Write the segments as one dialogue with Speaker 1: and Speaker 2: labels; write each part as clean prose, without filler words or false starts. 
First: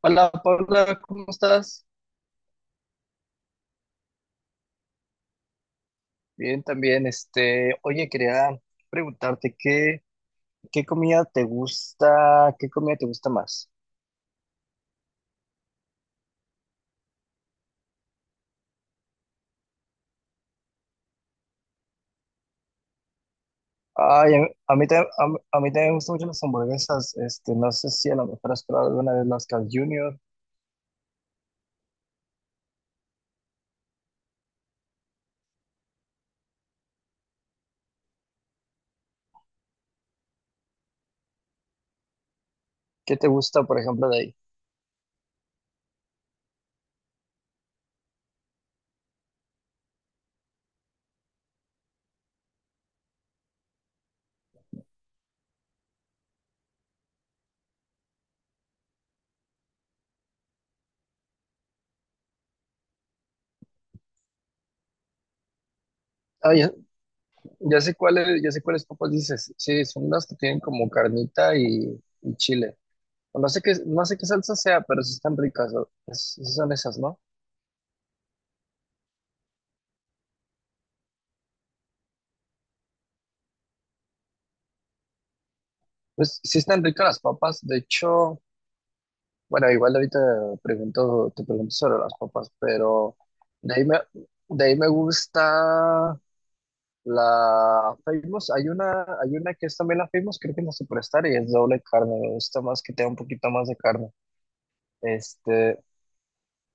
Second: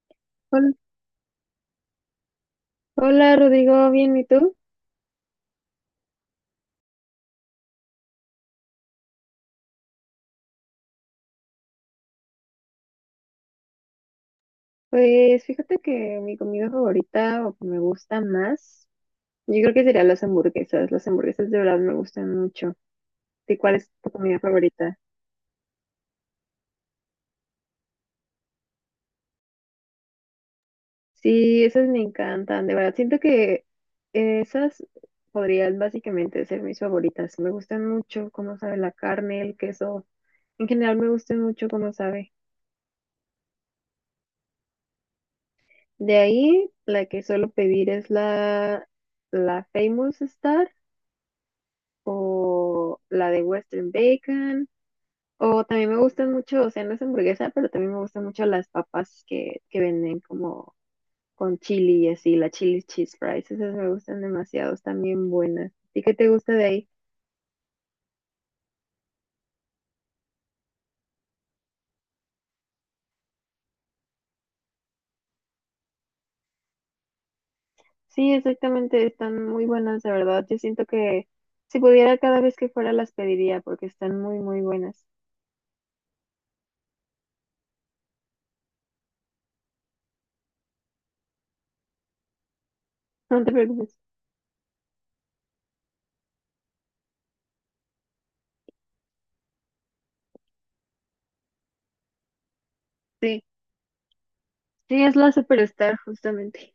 Speaker 1: Hola,
Speaker 2: Hola,
Speaker 1: Paula, ¿cómo estás?
Speaker 2: hola, Rodrigo, bien, ¿y tú?
Speaker 1: Bien, también. Oye, quería preguntarte qué comida te gusta, qué comida te gusta más.
Speaker 2: Pues fíjate que mi comida favorita o que me gusta más, yo creo que serían las hamburguesas. Las hamburguesas de verdad me gustan mucho. ¿Y cuál es tu
Speaker 1: Ay,
Speaker 2: comida
Speaker 1: a mí,
Speaker 2: favorita?
Speaker 1: ta- a, mí, a mí también me gustan mucho las hamburguesas. No sé si a lo mejor has probado alguna vez las Carl Jr.
Speaker 2: Sí, esas me encantan, de verdad. Siento que esas podrían básicamente ser mis favoritas. Me gustan mucho cómo sabe la carne, el queso. En general me gustan mucho cómo sabe.
Speaker 1: ¿Qué te gusta, por ejemplo, de ahí?
Speaker 2: De ahí, la que suelo pedir es la Famous Star, o la de Western Bacon, o también me gustan mucho, o sea, no es hamburguesa, pero también me gustan mucho las papas que venden como con chili y así, la chili cheese fries, esas me gustan demasiado, están bien buenas. ¿Y qué te gusta
Speaker 1: Ah,
Speaker 2: de
Speaker 1: ya,
Speaker 2: ahí?
Speaker 1: ya sé cuáles papas dices. Sí, son las que tienen como carnita y chile. No sé qué salsa sea, pero sí están ricas, ¿no? Sí son esas, ¿no?
Speaker 2: Sí, exactamente, están muy buenas, de verdad, yo siento que si pudiera cada vez que fuera las pediría porque están muy, muy buenas.
Speaker 1: Pues sí están ricas las papas, de hecho. Bueno, igual ahorita te pregunto sobre las papas, pero
Speaker 2: No te
Speaker 1: de ahí
Speaker 2: preocupes.
Speaker 1: me, de ahí me gusta la Famous. Hay una que es también la Famous, creo que es la Superstar, y es doble carne. Me gusta más que tenga un
Speaker 2: Sí,
Speaker 1: poquito más de carne.
Speaker 2: sí, es la
Speaker 1: Este,
Speaker 2: Superstar justamente.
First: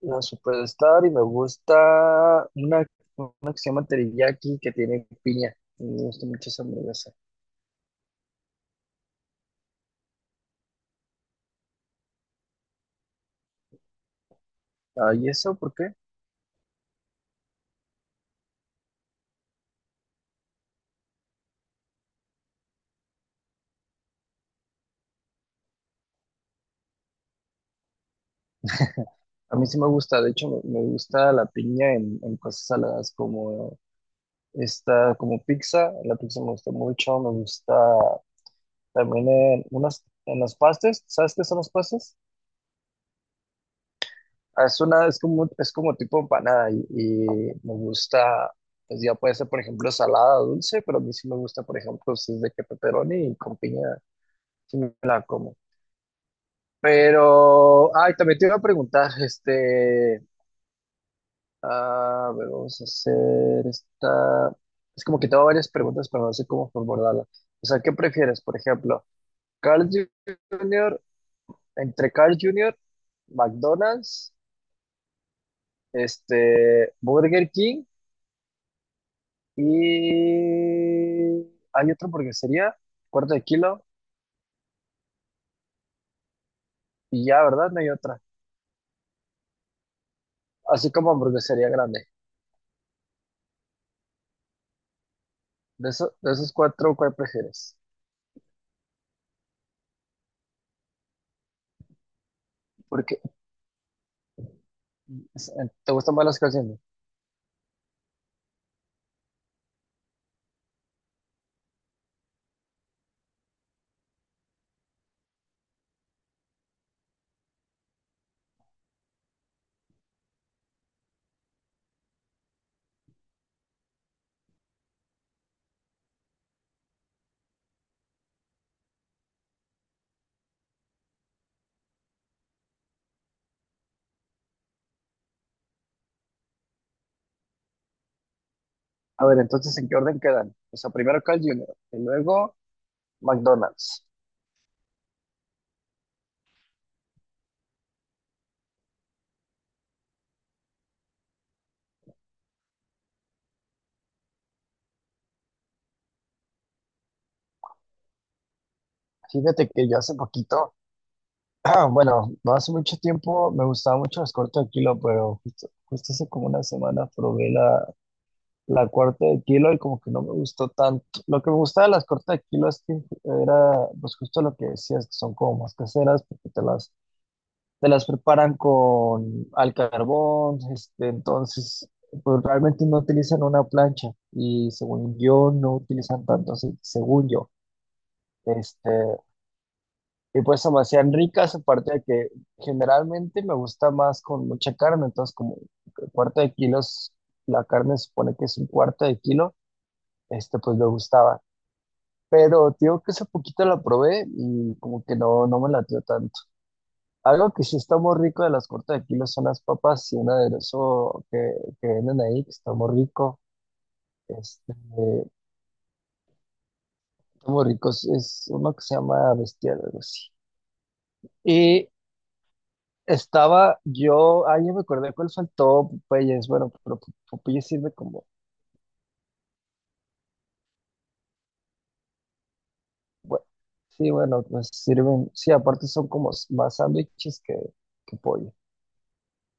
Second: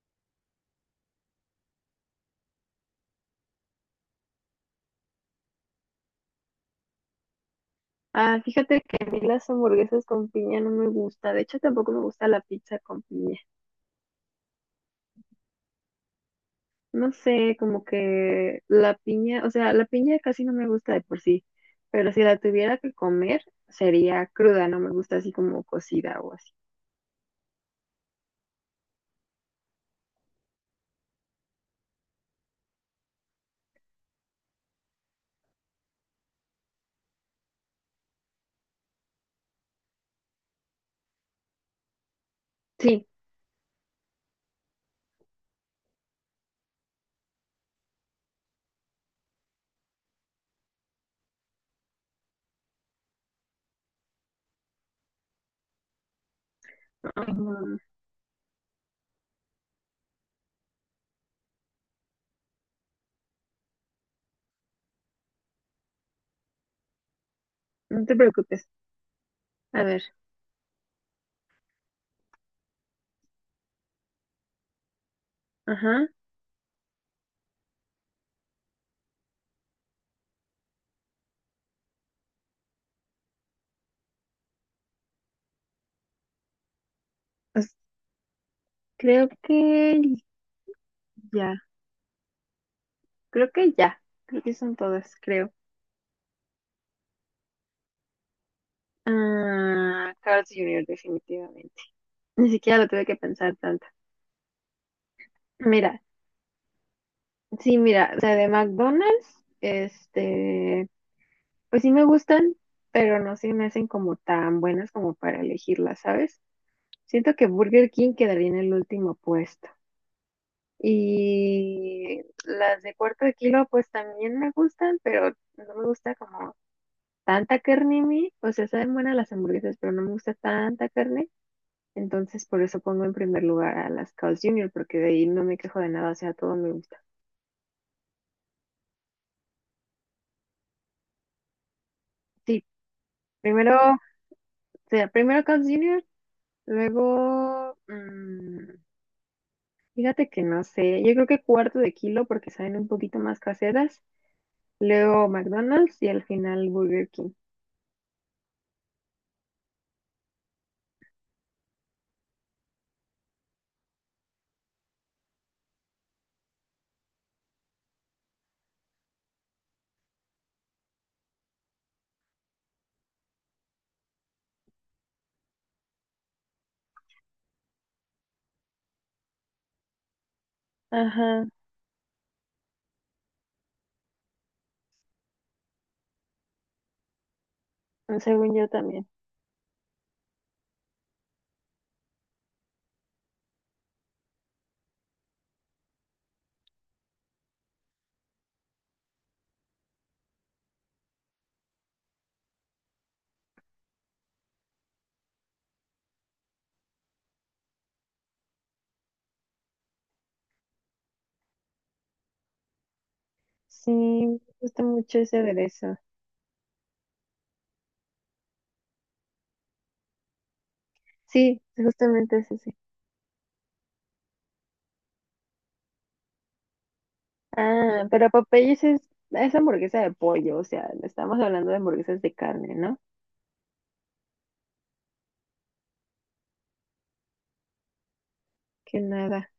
Speaker 1: la Superstar, y me gusta una, una que se llama Teriyaki, que tiene piña. Me gusta mucho esa hamburguesa.
Speaker 2: Ah, fíjate que a mí las hamburguesas con piña no me gusta. De hecho, tampoco me gusta la pizza con piña.
Speaker 1: Ah, ¿y eso por qué?
Speaker 2: No sé, como que la piña, o sea, la piña casi no me gusta de por sí. Pero si la tuviera que comer, sería cruda, no me gusta así como cocida o así.
Speaker 1: A mí sí me gusta, de hecho, me gusta la piña en cosas saladas como... Está como pizza, la pizza me gusta mucho, me gusta también en unas, en las pastas. ¿Sabes qué son las pastas?
Speaker 2: Sí,
Speaker 1: Ah, es una, es como tipo empanada, y me gusta, pues ya puede ser, por ejemplo, salada, dulce, pero a mí sí me gusta, por ejemplo, si es de que pepperoni y con piña, sí me la como.
Speaker 2: no, no,
Speaker 1: Pero, ay, también te iba a preguntar, ah, a ver, vamos a hacer esta, es como que tengo varias preguntas, pero no sé cómo formularla. O sea, ¿qué
Speaker 2: no te
Speaker 1: prefieres, por
Speaker 2: preocupes.
Speaker 1: ejemplo?
Speaker 2: A
Speaker 1: Carl
Speaker 2: ver,
Speaker 1: Jr., entre Carl Jr., McDonald's,
Speaker 2: ajá.
Speaker 1: Burger King y hay otra hamburguesería, cuarto de kilo, y ya, ¿verdad?
Speaker 2: Pues,
Speaker 1: No hay otra.
Speaker 2: creo que
Speaker 1: Así como
Speaker 2: ya,
Speaker 1: hamburguesería grande.
Speaker 2: creo que ya, creo que son todas, creo.
Speaker 1: De esos cuatro, ¿cuál prefieres?
Speaker 2: Ah, Carl's Jr., definitivamente. Ni siquiera lo tuve que
Speaker 1: Porque
Speaker 2: pensar tanto.
Speaker 1: es- te
Speaker 2: Mira.
Speaker 1: gustan más las Carl Jr.
Speaker 2: Sí, mira, o sea, de McDonald's, este, pues sí me gustan, pero no se me hacen como tan buenas como para elegirlas, ¿sabes? Siento que Burger King quedaría en el último puesto. Y las de cuarto de kilo, pues también me gustan, pero no me gusta como tanta carne a mí. O sea, saben buenas las hamburguesas, pero no me gusta tanta carne. Entonces, por eso pongo en primer lugar a las Carl's Jr., porque de ahí no me quejo de nada, o sea, todo me gusta.
Speaker 1: A ver, entonces, ¿en qué orden quedan? O sea, primero Carl Jr. y luego
Speaker 2: Sí, primero, o
Speaker 1: McDonald's.
Speaker 2: sea, primero Carl's Jr. Luego, fíjate que no sé, yo creo que cuarto de kilo porque salen un poquito más caseras. Luego McDonald's y al final Burger King.
Speaker 1: Fíjate que yo hace poquito... Ah, bueno, no hace mucho tiempo me gustaban mucho las cortes de kilo, pero justo hace como una semana probé la corte de kilo y como que no me gustó tanto. Lo que me gustaba de las cortes de kilo es que era, pues justo lo que decías, que son como más caseras, porque te las preparan con al carbón,
Speaker 2: Ajá,
Speaker 1: entonces pues realmente no utilizan una plancha y, según yo, no utilizan tanto aceite, según yo.
Speaker 2: según yo
Speaker 1: Este,
Speaker 2: también.
Speaker 1: y pues se me hacían ricas, aparte de que generalmente me gusta más con mucha carne, entonces, como cuarto de kilos, la carne se supone que es un cuarto de kilo, este pues me gustaba. Pero te digo que hace poquito la probé y como que no, no me latió tanto. Algo que sí está muy rico de las cuartas de kilo son las papas y un aderezo que venden ahí, que está muy rico.
Speaker 2: Sí, me
Speaker 1: Este,
Speaker 2: gusta mucho ese aderezo.
Speaker 1: Está muy rico, es uno que se llama bestial, algo así.
Speaker 2: Sí,
Speaker 1: Y
Speaker 2: justamente es ese.
Speaker 1: estaba yo... ah, ya me acordé cuál faltó, Popeyes. Bueno, pero Popeyes sirve
Speaker 2: Ah,
Speaker 1: como...
Speaker 2: pero Popeyes es hamburguesa de pollo, o sea, estamos hablando de hamburguesas de carne, ¿no?
Speaker 1: Bueno, sí, bueno, pues sirven, sí, aparte son como más sándwiches que pollo.
Speaker 2: Que nada.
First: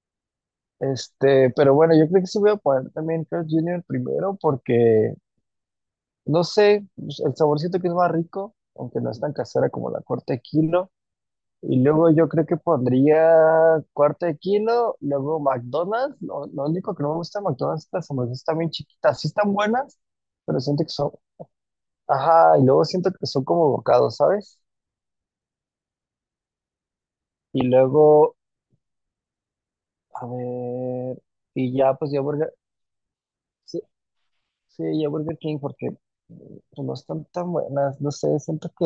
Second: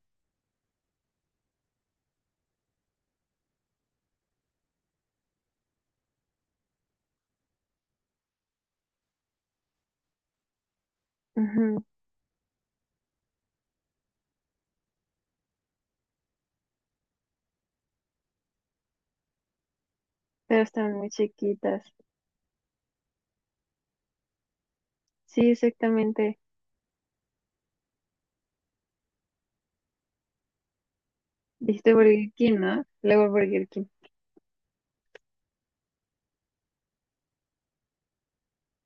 Speaker 1: Pero bueno, yo creo que sí voy a poner también Carl junior primero porque, no sé, pues, el saborcito que es más rico, aunque no es tan casera como la corte de kilo. Y
Speaker 2: Ujú.
Speaker 1: luego yo creo que pondría cuarto de kilo, luego McDonald's. Lo único que no me gusta de McDonald's es que las hamburguesas están bien chiquitas. Sí están buenas, pero
Speaker 2: Pero
Speaker 1: siento que
Speaker 2: están muy
Speaker 1: son...
Speaker 2: chiquitas.
Speaker 1: Ajá, y luego siento que son como bocados, ¿sabes?
Speaker 2: Sí, exactamente.
Speaker 1: Y luego, a ver, y
Speaker 2: Dijiste
Speaker 1: ya pues ya
Speaker 2: Burger
Speaker 1: Burger...
Speaker 2: King, ¿no? Luego Burger
Speaker 1: Sí,
Speaker 2: King.
Speaker 1: sí, ya Burger King porque mm, pues, no están tan buenas, no sé, siento que...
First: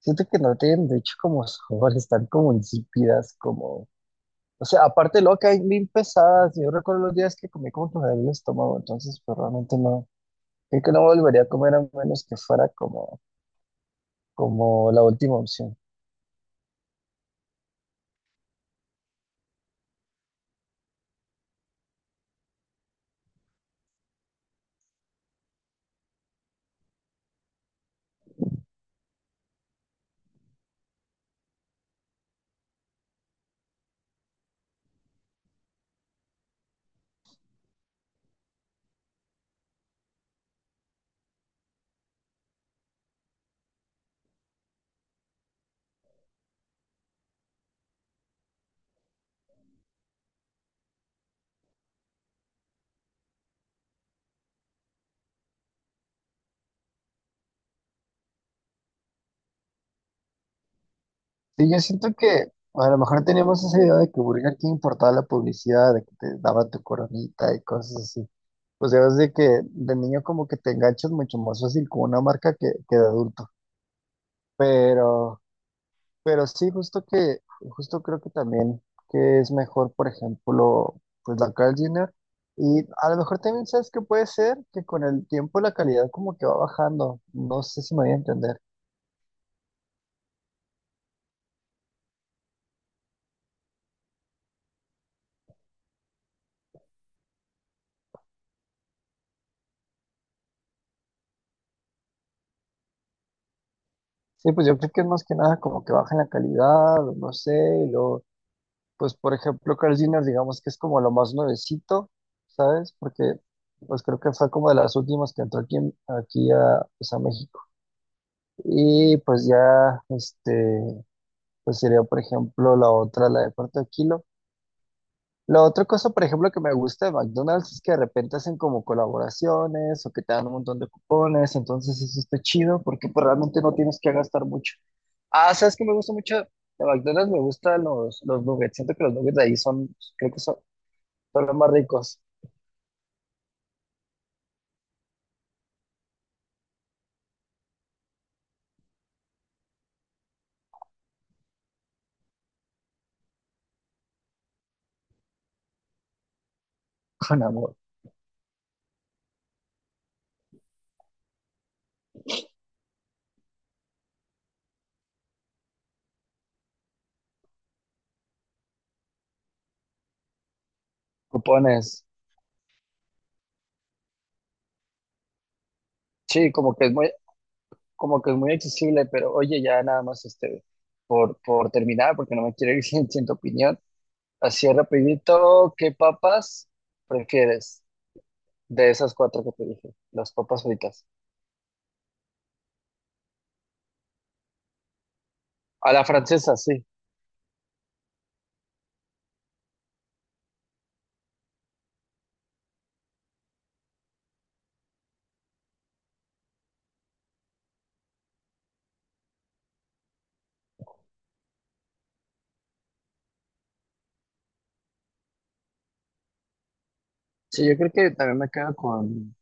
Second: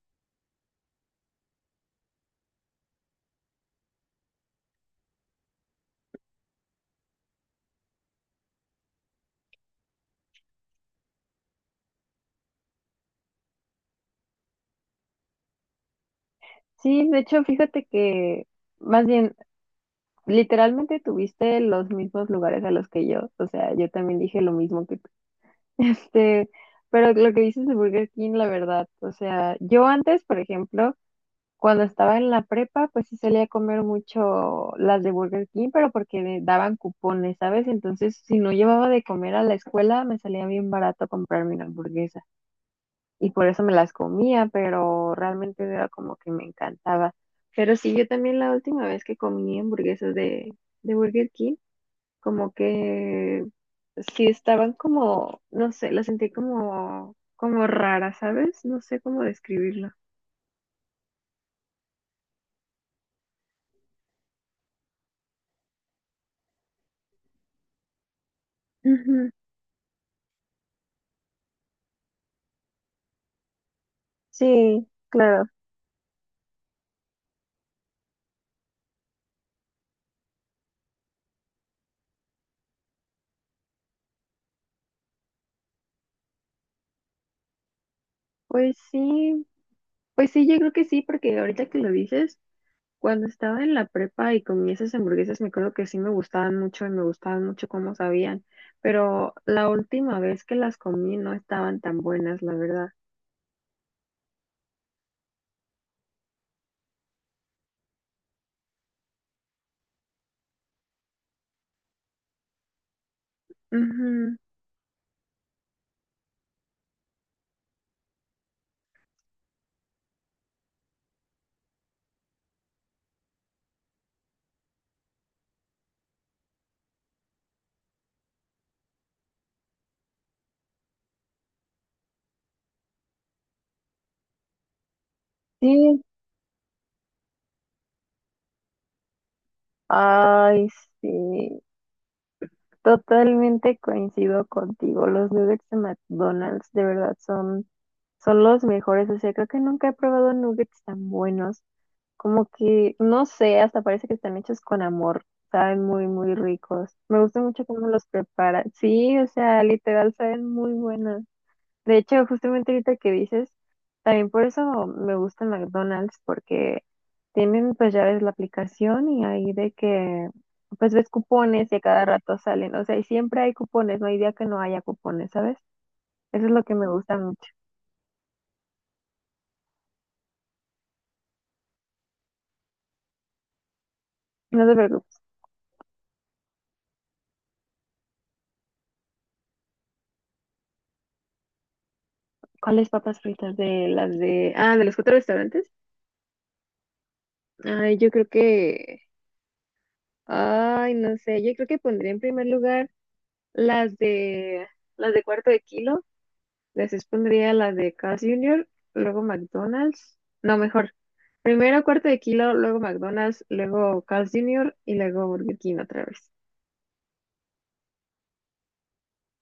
Speaker 1: Siento que no tienen, de hecho, como sabor, están como insípidas, como... O sea, aparte de lo que hay mil pesadas, yo recuerdo los días que comí como que me el estómago, entonces pues realmente no, creo que no volvería a comer, a menos que fuera como, como la última opción.
Speaker 2: Sí, de hecho, fíjate que más bien, literalmente tuviste los mismos lugares a los que yo. O sea, yo también dije lo mismo que tú. Este, pero lo que dices de Burger King, la verdad, o sea, yo antes, por ejemplo, cuando estaba en la prepa, pues sí salía a comer mucho las de Burger King, pero porque me daban cupones, ¿sabes? Entonces, si no llevaba de comer a la escuela, me salía bien barato comprarme una hamburguesa y por eso me las comía, pero realmente era como que me encantaba. Pero sí, yo también la última vez que comí hamburguesas de Burger King, como que sí estaban como, no sé, las sentí como, como raras, ¿sabes? No sé cómo describirlo.
Speaker 1: Sí, yo siento que a lo mejor teníamos esa idea de que Burger King importaba la publicidad, de que te daba tu coronita y cosas así. Pues ya ves
Speaker 2: Ujú.
Speaker 1: de que de niño como que te enganchas mucho más fácil con una marca que de adulto.
Speaker 2: Sí,
Speaker 1: Pero...
Speaker 2: claro.
Speaker 1: pero sí, justo creo que también que es mejor, por ejemplo, pues la Carl Jr. Y a lo mejor también sabes que puede ser que con el tiempo la calidad como que va bajando. No sé si me voy a entender.
Speaker 2: Pues sí, pues sí, yo creo que sí, porque ahorita que lo dices, cuando estaba en la prepa y comí esas hamburguesas, me acuerdo que sí me gustaban mucho y me gustaban mucho cómo sabían, pero la última vez que las comí no estaban tan buenas, la verdad.
Speaker 1: Sí, pues yo creo que es más que nada como que baja en la calidad, o no sé, y luego, pues, por ejemplo, Carl Jr. digamos que es como lo más nuevecito, ¿sabes? Porque pues creo que
Speaker 2: Ujú.
Speaker 1: fue como de las últimas que entró aquí, aquí a, pues, a México. Y pues ya, pues sería, por ejemplo, la otra, la de cuarto de kilo. La otra cosa, por ejemplo, que me gusta de McDonald's es que de repente hacen como colaboraciones o que te dan un montón de cupones, entonces eso está chido porque, pues, realmente no tienes que gastar mucho. Ah, ¿sabes que me
Speaker 2: Sí,
Speaker 1: gusta mucho de McDonald's? Me gustan los nuggets. Siento que los nuggets de ahí son, creo que son,
Speaker 2: ay,
Speaker 1: son los
Speaker 2: sí,
Speaker 1: más ricos,
Speaker 2: totalmente coincido contigo. Los nuggets de McDonald's de verdad son los mejores. O sea, creo que nunca he probado nuggets tan buenos. Como que, no sé, hasta parece que están hechos con amor. Saben muy, muy ricos. Me gusta
Speaker 1: con
Speaker 2: mucho
Speaker 1: amor.
Speaker 2: cómo los preparan. Sí, o sea, literal, saben muy buenas. De hecho, justamente ahorita que dices, también por eso me gusta McDonald's, porque tienen, pues ya ves la aplicación y ahí de que, pues ves cupones y a cada
Speaker 1: Cupones.
Speaker 2: rato salen. O sea, y siempre hay cupones, no hay día que no haya cupones, ¿sabes? Eso
Speaker 1: Sí,
Speaker 2: es lo que me gusta mucho.
Speaker 1: como que es muy accesible. Pero oye, ya nada más por terminar, porque no me quiero ir sin tu opinión.
Speaker 2: No
Speaker 1: Así
Speaker 2: te preocupes.
Speaker 1: rapidito, ¿qué papas prefieres de esas cuatro que te dije? Las papas fritas.
Speaker 2: ¿Cuáles papas fritas de las de, ah, de los cuatro restaurantes?
Speaker 1: A la francesa, sí.
Speaker 2: Ay, yo creo que, ay, no sé, yo creo que pondría en primer lugar las de, las de cuarto de kilo, después pondría las de Carl's Jr., luego McDonald's, no, mejor, primero cuarto de kilo, luego McDonald's, luego Carl's Jr. y luego Burger King otra vez,
Speaker 1: Sí, yo creo que también me quedo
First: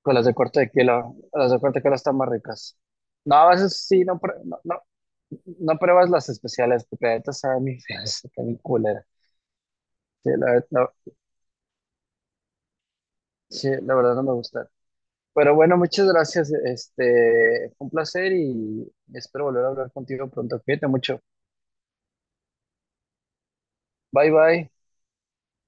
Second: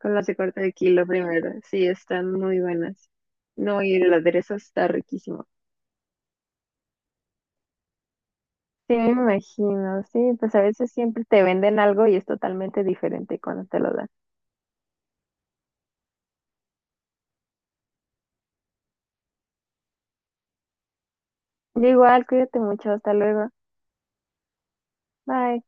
Speaker 2: con
Speaker 1: con
Speaker 2: las
Speaker 1: las
Speaker 2: de
Speaker 1: de
Speaker 2: cuarto
Speaker 1: corte de
Speaker 2: de kilo
Speaker 1: kilo. Las
Speaker 2: primero,
Speaker 1: de corte de
Speaker 2: sí,
Speaker 1: kilo están más
Speaker 2: están muy
Speaker 1: ricas.
Speaker 2: buenas,
Speaker 1: No, a
Speaker 2: no,
Speaker 1: veces
Speaker 2: y
Speaker 1: sí,
Speaker 2: el
Speaker 1: no,
Speaker 2: aderezo está riquísimo.
Speaker 1: no pruebas las especiales, porque la neta saben bien feas, saben bien
Speaker 2: Sí,
Speaker 1: culeras.
Speaker 2: me imagino, sí,
Speaker 1: Sí,
Speaker 2: pues a veces siempre te venden algo y es totalmente diferente cuando
Speaker 1: sí,
Speaker 2: te lo
Speaker 1: la
Speaker 2: dan.
Speaker 1: verdad no me gusta. Pero bueno, muchas gracias. Fue un placer y espero volver a hablar contigo pronto. Cuídate mucho.
Speaker 2: Yo igual, cuídate mucho, hasta luego.
Speaker 1: Bye, bye.
Speaker 2: Bye.